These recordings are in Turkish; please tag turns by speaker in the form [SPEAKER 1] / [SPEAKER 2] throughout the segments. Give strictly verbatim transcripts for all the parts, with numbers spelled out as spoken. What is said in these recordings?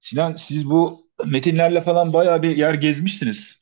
[SPEAKER 1] Sinan, siz bu metinlerle falan bayağı bir yer gezmişsiniz.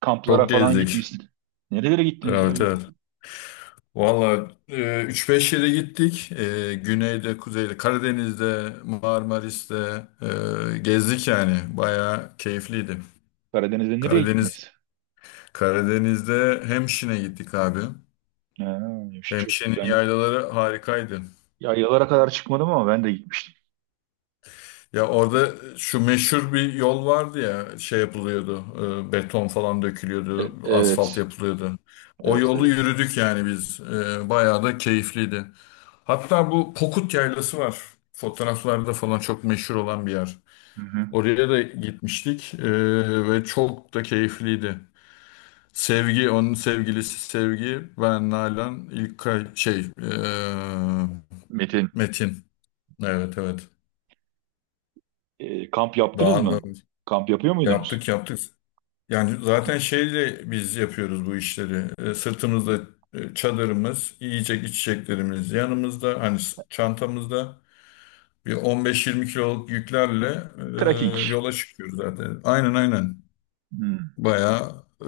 [SPEAKER 1] Kamplara
[SPEAKER 2] Çok
[SPEAKER 1] falan
[SPEAKER 2] gezdik.
[SPEAKER 1] gitmişsiniz. Nerelere gittiniz ya?
[SPEAKER 2] Evet,
[SPEAKER 1] Bir
[SPEAKER 2] evet. Valla üç beş yere gittik. E, güneyde, kuzeyde, Karadeniz'de, Marmaris'te e, gezdik yani. Bayağı keyifliydi.
[SPEAKER 1] Karadeniz'de nereye
[SPEAKER 2] Karadeniz
[SPEAKER 1] gittiniz?
[SPEAKER 2] Karadeniz'de Hemşin'e gittik abi.
[SPEAKER 1] Ha, yavşı çok.
[SPEAKER 2] Hemşin'in
[SPEAKER 1] Ben
[SPEAKER 2] yaylaları harikaydı.
[SPEAKER 1] yaylalara kadar çıkmadım ama ben de gitmiştim.
[SPEAKER 2] Ya orada şu meşhur bir yol vardı ya şey yapılıyordu. E, beton falan dökülüyordu,
[SPEAKER 1] E-
[SPEAKER 2] asfalt
[SPEAKER 1] evet.
[SPEAKER 2] yapılıyordu. O
[SPEAKER 1] Evet,
[SPEAKER 2] yolu
[SPEAKER 1] evet.
[SPEAKER 2] yürüdük yani biz. E, bayağı da keyifliydi. Hatta bu Pokut Yaylası var. Fotoğraflarda falan çok meşhur olan bir yer.
[SPEAKER 1] Hı hı.
[SPEAKER 2] Oraya da gitmiştik eee, ve çok da keyifliydi. Sevgi, onun sevgilisi Sevgi, ben Nalan, ilk şey eee,
[SPEAKER 1] Metin.
[SPEAKER 2] Metin. Evet, evet.
[SPEAKER 1] E, kamp yaptınız
[SPEAKER 2] Daha da
[SPEAKER 1] mı? Kamp yapıyor muydunuz?
[SPEAKER 2] yaptık yaptık. Yani zaten şeyle biz yapıyoruz bu işleri. E, sırtımızda e, çadırımız, yiyecek içeceklerimiz yanımızda, hani s- çantamızda. Bir on beş yirmi kiloluk yüklerle e,
[SPEAKER 1] Trekking.
[SPEAKER 2] yola çıkıyoruz zaten. Aynen, aynen.
[SPEAKER 1] Hmm,
[SPEAKER 2] Bayağı e,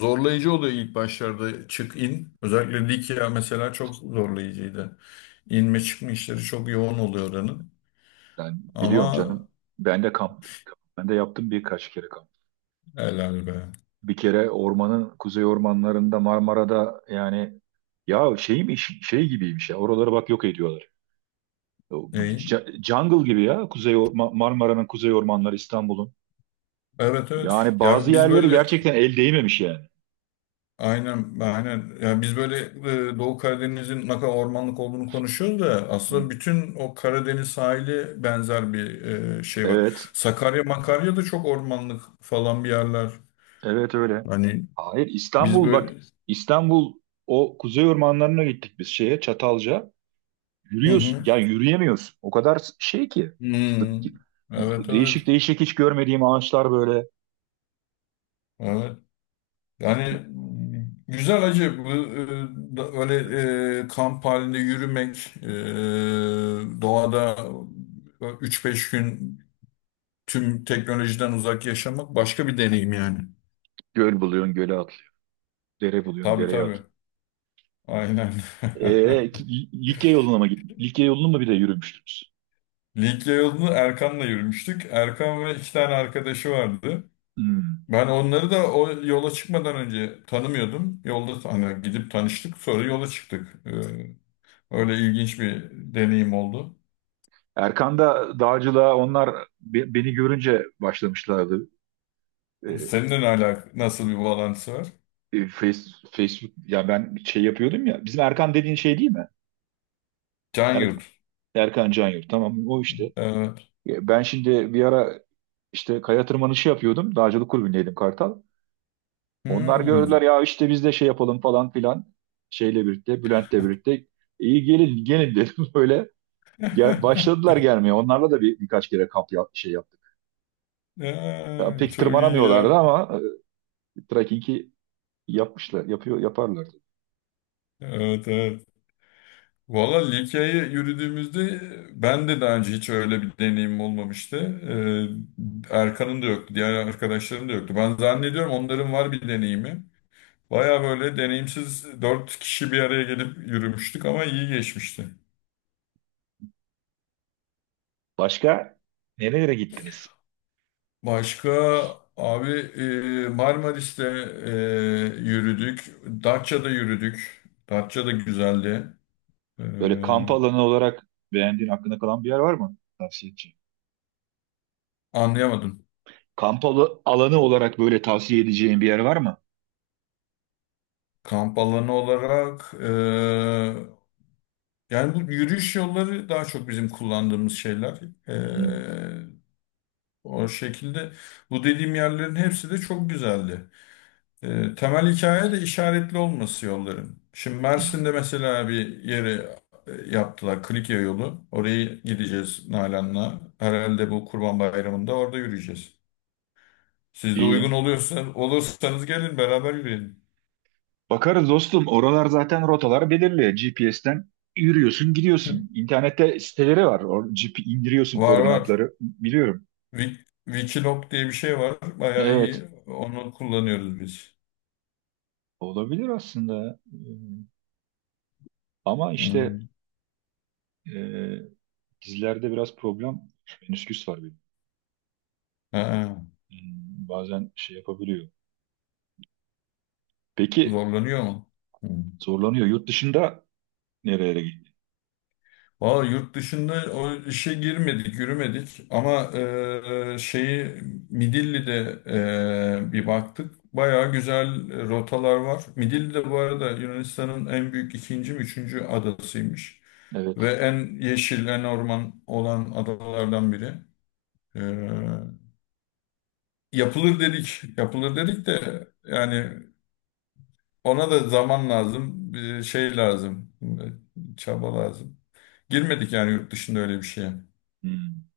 [SPEAKER 2] zorlayıcı oluyor ilk başlarda çık in. Özellikle Likya mesela çok zorlayıcıydı. İnme çıkma işleri çok yoğun oluyor oranın.
[SPEAKER 1] ben biliyorum
[SPEAKER 2] Ama
[SPEAKER 1] canım. Ben de kamp. Ben de yaptım birkaç kere kamp.
[SPEAKER 2] helal be.
[SPEAKER 1] Bir kere ormanın kuzey ormanlarında Marmara'da yani ya şey mi, şey gibiymiş ya, oraları bak yok ediyorlar. O
[SPEAKER 2] İyi.
[SPEAKER 1] j- Jungle gibi ya, kuzey Or- Ma- Marmara'nın kuzey ormanları İstanbul'un.
[SPEAKER 2] Evet, evet.
[SPEAKER 1] Yani bazı
[SPEAKER 2] Ya biz
[SPEAKER 1] yerleri
[SPEAKER 2] böyle
[SPEAKER 1] gerçekten el değmemiş yani.
[SPEAKER 2] aynen, aynen. Ya biz böyle e, Doğu Karadeniz'in ne kadar ormanlık olduğunu konuşuyoruz da
[SPEAKER 1] Hı.
[SPEAKER 2] aslında bütün o Karadeniz sahili benzer bir e, şey var.
[SPEAKER 1] Evet,
[SPEAKER 2] Sakarya, Makarya da çok ormanlık falan bir yerler.
[SPEAKER 1] evet öyle.
[SPEAKER 2] Hani
[SPEAKER 1] Hayır,
[SPEAKER 2] biz
[SPEAKER 1] İstanbul bak,
[SPEAKER 2] böyle.
[SPEAKER 1] İstanbul o kuzey ormanlarına gittik biz şeye Çatalca.
[SPEAKER 2] Hı
[SPEAKER 1] Yürüyorsun
[SPEAKER 2] hı.
[SPEAKER 1] ya, yürüyemiyorsun. O kadar şey ki, sık
[SPEAKER 2] Hmm.
[SPEAKER 1] ki.
[SPEAKER 2] Evet, evet.
[SPEAKER 1] Değişik değişik hiç görmediğim ağaçlar böyle,
[SPEAKER 2] Evet. Yani güzel acı bu e, da- öyle e, kamp halinde yürümek e, doğada üç beş gün tüm teknolojiden uzak yaşamak başka bir deneyim yani.
[SPEAKER 1] göl buluyorsun göle, dere buluyorsun,
[SPEAKER 2] Tabii,
[SPEAKER 1] dereye
[SPEAKER 2] tabii.
[SPEAKER 1] atılıyor.
[SPEAKER 2] Aynen.
[SPEAKER 1] Ee, ki- Likya yoluna mı gittin? Likya yolunu mu bir de yürümüştünüz?
[SPEAKER 2] Likya yolunu Erkan'la yürümüştük. Erkan ve iki tane arkadaşı vardı.
[SPEAKER 1] Hmm.
[SPEAKER 2] Ben onları da o yola çıkmadan önce tanımıyordum. Yolda hani gidip tanıştık, sonra yola çıktık. Ee, öyle ilginç bir deneyim oldu.
[SPEAKER 1] Erkan da dağcılığa onlar be- beni görünce başlamışlardı. Ee,
[SPEAKER 2] Seninle ne alak nasıl bir bağlantısı var?
[SPEAKER 1] e, face, Facebook, ya ben şey yapıyordum ya. Bizim Erkan dediğin şey değil mi?
[SPEAKER 2] Can
[SPEAKER 1] Er-
[SPEAKER 2] Yurt.
[SPEAKER 1] Erkan Canyurt, tamam o işte.
[SPEAKER 2] Evet.
[SPEAKER 1] Ya ben şimdi bir ara işte kaya tırmanışı yapıyordum. Dağcılık kulübündeydim, Kartal. Onlar
[SPEAKER 2] Hmm.
[SPEAKER 1] gördüler ya, işte biz de şey yapalım falan filan. Şeyle birlikte, Bülent'le birlikte. İyi, gelin gelin dedim böyle. Gel, başladılar gelmeye. Onlarla da bir, birkaç kere kamp yap, şey yaptık. Ya,
[SPEAKER 2] Ee,
[SPEAKER 1] pek
[SPEAKER 2] çok iyi
[SPEAKER 1] tırmanamıyorlardı
[SPEAKER 2] ya.
[SPEAKER 1] ama e, trekkingi yapmışlar, yapıyor, yaparlardı.
[SPEAKER 2] Evet, evet. Valla Likya'ya yürüdüğümüzde ben de daha önce hiç öyle bir deneyimim olmamıştı. Ee, Erkan'ın da yoktu, diğer arkadaşların da yoktu. Ben zannediyorum onların var bir deneyimi. Baya böyle deneyimsiz dört kişi bir araya gelip yürümüştük ama iyi geçmişti.
[SPEAKER 1] Başka nerelere gittiniz?
[SPEAKER 2] Başka abi e, Marmaris'te e, yürüdük, Datça'da yürüdük. Datça da güzeldi. Ee,
[SPEAKER 1] Böyle kamp alanı olarak beğendiğin, aklına kalan bir yer var mı? Tavsiye edeceğim.
[SPEAKER 2] anlayamadım.
[SPEAKER 1] Kamp alı- alanı olarak böyle tavsiye edeceğin bir yer var mı?
[SPEAKER 2] Kamp alanı olarak e, yani bu yürüyüş yolları daha çok bizim kullandığımız şeyler.
[SPEAKER 1] Hmm,
[SPEAKER 2] Ee, O şekilde bu dediğim yerlerin hepsi de çok güzeldi. Ee, temel hikaye de işaretli olması yolların. Şimdi
[SPEAKER 1] hmm.
[SPEAKER 2] Mersin'de mesela bir yere e, yaptılar Klikya yolu. Oraya gideceğiz Nalan'la. Herhalde bu Kurban Bayramı'nda orada yürüyeceğiz. Siz de uygun
[SPEAKER 1] İyi.
[SPEAKER 2] oluyorsa, olursanız gelin beraber yürüyelim.
[SPEAKER 1] Bakarız dostum. Oralar zaten rotalar belirli. G P S'ten yürüyorsun, gidiyorsun. İnternette siteleri var. Or G P indiriyorsun
[SPEAKER 2] Var, var.
[SPEAKER 1] koordinatları. Biliyorum.
[SPEAKER 2] Wik- Wikiloc diye bir şey var. Bayağı
[SPEAKER 1] Evet.
[SPEAKER 2] iyi. Onu kullanıyoruz biz.
[SPEAKER 1] Olabilir aslında. Hmm, ama işte
[SPEAKER 2] Hmm.
[SPEAKER 1] e, dizilerde biraz problem, menisküs var benim.
[SPEAKER 2] Ha,
[SPEAKER 1] Hmm, bazen şey yapabiliyor. Peki
[SPEAKER 2] zorlanıyor mu? Hı.
[SPEAKER 1] zorlanıyor. Yurt dışında nerelere gitti?
[SPEAKER 2] Valla yurt dışında o işe girmedik, yürümedik ama e, şeyi Midilli'de e, bir baktık. Bayağı güzel rotalar var. Midilli de bu arada Yunanistan'ın en büyük ikinci mi üçüncü adasıymış. Ve
[SPEAKER 1] Evet.
[SPEAKER 2] en yeşil, en orman olan adalardan biri. E, Yapılır dedik, yapılır dedik de yani ona da zaman lazım, bir şey lazım, çaba lazım. Girmedik yani yurt dışında öyle bir şeye.
[SPEAKER 1] Hmm.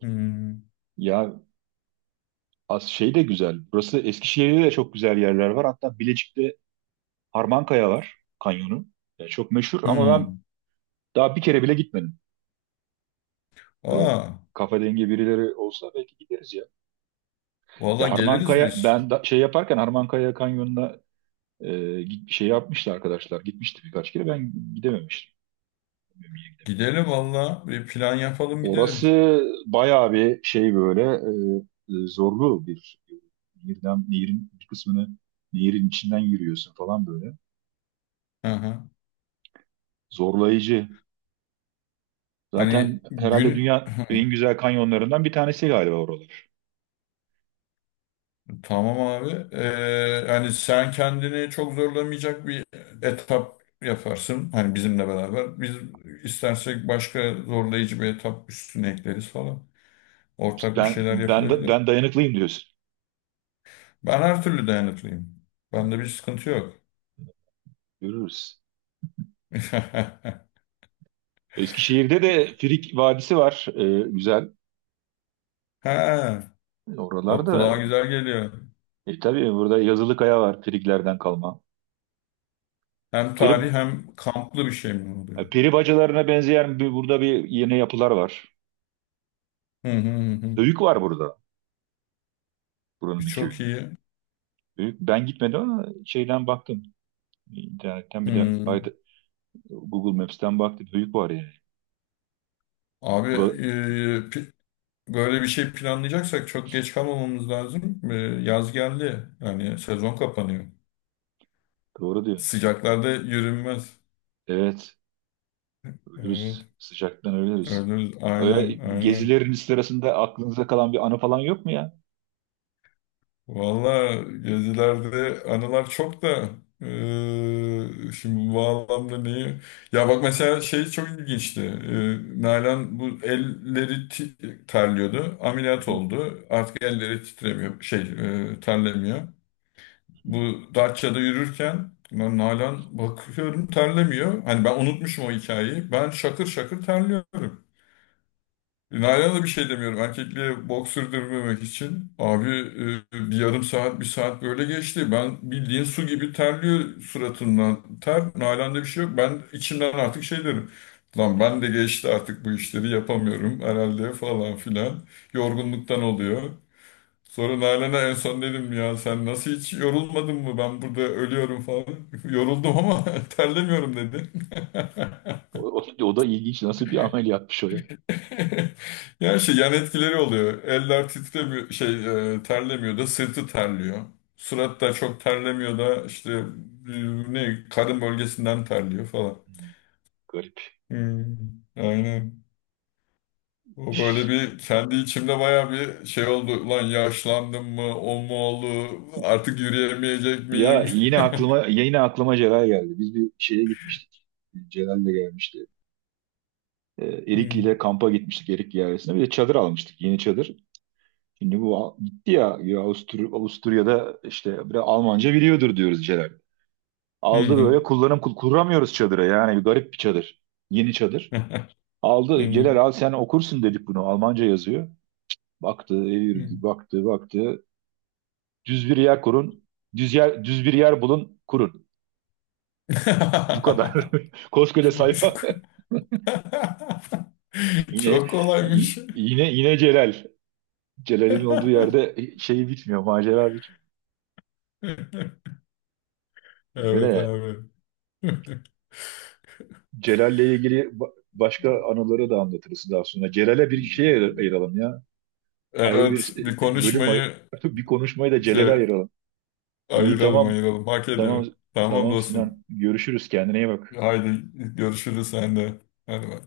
[SPEAKER 2] Hmm.
[SPEAKER 1] Ya, az şey de güzel. Burası Eskişehir'de de çok güzel yerler var. Hatta Bilecik'te Harmankaya var, kanyonu. Ya çok meşhur ama ben
[SPEAKER 2] Hmm.
[SPEAKER 1] daha bir kere bile gitmedim. Böyle
[SPEAKER 2] Aa,
[SPEAKER 1] kafa dengi birileri olsa belki gideriz ya.
[SPEAKER 2] valla
[SPEAKER 1] Ya
[SPEAKER 2] geliriz
[SPEAKER 1] Harmankaya
[SPEAKER 2] biz.
[SPEAKER 1] ben da, şey yaparken Harmankaya kanyonuna Ee, git- şey yapmıştı arkadaşlar. Gitmişti birkaç kere. Ben gidememiştim. Bilmiyorum, gidemedim.
[SPEAKER 2] Gidelim valla. Bir plan yapalım gidelim.
[SPEAKER 1] Orası bayağı bir şey, böyle e, e, zorlu bir nehirden, nehirin bir kısmını, nehirin içinden yürüyorsun falan böyle.
[SPEAKER 2] Hı hı.
[SPEAKER 1] Zorlayıcı. Zaten
[SPEAKER 2] Hani
[SPEAKER 1] herhalde
[SPEAKER 2] gün
[SPEAKER 1] dünya en güzel kanyonlarından bir tanesi galiba oralar.
[SPEAKER 2] tamam abi. Ee, hani sen kendini çok zorlamayacak bir etap yaparsın. Hani bizimle beraber. Biz istersek başka zorlayıcı bir etap üstüne ekleriz falan.
[SPEAKER 1] İşte
[SPEAKER 2] Ortak bir
[SPEAKER 1] Ben
[SPEAKER 2] şeyler
[SPEAKER 1] ben da-
[SPEAKER 2] yapılabilir.
[SPEAKER 1] ben dayanıklıyım diyorsun.
[SPEAKER 2] Ben her türlü dayanıklıyım. Bende bir sıkıntı yok.
[SPEAKER 1] Görürüz. Eskişehir'de de Frig Vadisi var. Ee, güzel.
[SPEAKER 2] Ha, o
[SPEAKER 1] Oralarda
[SPEAKER 2] kulağa güzel geliyor.
[SPEAKER 1] e, tabii burada yazılı kaya var, Friglerden kalma.
[SPEAKER 2] Hem
[SPEAKER 1] Peri,
[SPEAKER 2] tarih hem kamplı bir şey mi
[SPEAKER 1] E,
[SPEAKER 2] oluyor?
[SPEAKER 1] Peri bacalarına benzeyen bir, burada bir yeni yapılar var.
[SPEAKER 2] Hı hı hı, hı.
[SPEAKER 1] Höyük var burada.
[SPEAKER 2] E,
[SPEAKER 1] Buranın bir
[SPEAKER 2] çok
[SPEAKER 1] köyünde.
[SPEAKER 2] iyi.
[SPEAKER 1] Höyük, ben gitmedim ama şeyden baktım. İnternetten bir de
[SPEAKER 2] Hı.
[SPEAKER 1] ayda- Google Maps'ten baktım. Höyük var yani.
[SPEAKER 2] Abi
[SPEAKER 1] Bura,
[SPEAKER 2] e, pi- böyle bir şey planlayacaksak çok geç kalmamamız lazım. E, yaz geldi. Yani sezon kapanıyor.
[SPEAKER 1] doğru diyor.
[SPEAKER 2] Sıcaklarda yürünmez.
[SPEAKER 1] Evet.
[SPEAKER 2] Evet.
[SPEAKER 1] Ölürüz. Sıcaktan ölürüz.
[SPEAKER 2] Öyle, aynen,
[SPEAKER 1] Öyle
[SPEAKER 2] aynen.
[SPEAKER 1] gezilerin sırasında aklınıza kalan bir anı falan yok mu ya?
[SPEAKER 2] Valla gezilerde anılar çok da eee, şimdi bu anlamda neyi? Ya bak mesela şey çok ilginçti. Eee Nalan bu elleri ti- terliyordu.
[SPEAKER 1] Hı
[SPEAKER 2] Ameliyat
[SPEAKER 1] hı.
[SPEAKER 2] oldu. Artık elleri titremiyor. Şey eee, terlemiyor. Bu Datça'da yürürken ben Nalan bakıyorum terlemiyor. Hani ben unutmuşum o hikayeyi. Ben şakır şakır terliyorum. Nalan'a da bir şey demiyorum. Erkekliğe bok sürdürmemek için. Abi e, bir yarım saat, bir saat böyle geçti. Ben bildiğin su gibi terliyor suratından. Ter, Nalan'da bir şey yok. Ben içimden artık şey derim. Lan ben de geçti artık bu işleri yapamıyorum herhalde falan filan. Yorgunluktan oluyor. Sonra Nalan'a en son dedim ya sen nasıl hiç yorulmadın mı? Ben burada ölüyorum falan. Yoruldum ama terlemiyorum dedi.
[SPEAKER 1] O, o o da ilginç. Nasıl bir amel yapmış o ya? Hı,
[SPEAKER 2] Yani şey yan etkileri oluyor. Eller titremiyor, şey e, terlemiyor da sırtı terliyor. Surat da çok terlemiyor da işte e, ne karın bölgesinden terliyor falan.
[SPEAKER 1] garip.
[SPEAKER 2] Hmm, aynen. O böyle bir kendi içimde baya bir şey oldu. Lan yaşlandım mı? O mu oldu? Artık yürüyemeyecek
[SPEAKER 1] Ya
[SPEAKER 2] miyim?
[SPEAKER 1] yine aklıma, yine aklıma Celal geldi. Biz bir şeye gitmiştik. Celal de gelmişti. E, Erikli
[SPEAKER 2] Hmm.
[SPEAKER 1] ile kampa gitmiştik, Erikli ailesine. Bir de çadır almıştık. Yeni çadır. Şimdi bu al- gitti ya, ya Avustur- Avusturya'da işte bir Almanca biliyordur diyoruz Celal.
[SPEAKER 2] Hı
[SPEAKER 1] Aldı
[SPEAKER 2] hı.
[SPEAKER 1] böyle, kullanım kul- kuramıyoruz çadıra. Yani bir garip bir çadır. Yeni çadır. Aldı
[SPEAKER 2] Hı
[SPEAKER 1] Celal, al sen okursun dedik bunu. Almanca yazıyor. Baktı, evirdi,
[SPEAKER 2] hı.
[SPEAKER 1] baktı, baktı. Düz bir yer kurun. Düz yer, düz bir yer bulun, kurun. Bu kadar. Koskoca sayfa. Yine
[SPEAKER 2] Çok
[SPEAKER 1] y-
[SPEAKER 2] kolaymış.
[SPEAKER 1] yine Yine Celal. Celal'in olduğu yerde şey bitmiyor, macera bitmiyor. Öyle
[SPEAKER 2] Evet
[SPEAKER 1] yani.
[SPEAKER 2] abi.
[SPEAKER 1] Celal'le ilgili ba- başka anıları da anlatırız daha sonra. Celal'e bir şey ayır- Ayıralım ya. Ayrı
[SPEAKER 2] Evet
[SPEAKER 1] bir
[SPEAKER 2] bir
[SPEAKER 1] e, e, bölüm ay-
[SPEAKER 2] konuşmayı
[SPEAKER 1] Bir konuşmayı da Celal'e
[SPEAKER 2] şey,
[SPEAKER 1] ayıralım. İyi,
[SPEAKER 2] ayıralım,
[SPEAKER 1] tamam.
[SPEAKER 2] ayıralım. Hak
[SPEAKER 1] Tamam.
[SPEAKER 2] ediyor. Tamam
[SPEAKER 1] Tamam
[SPEAKER 2] dostum.
[SPEAKER 1] Sinan. Görüşürüz. Kendine iyi bak.
[SPEAKER 2] Haydi görüşürüz sen de. Hadi bay.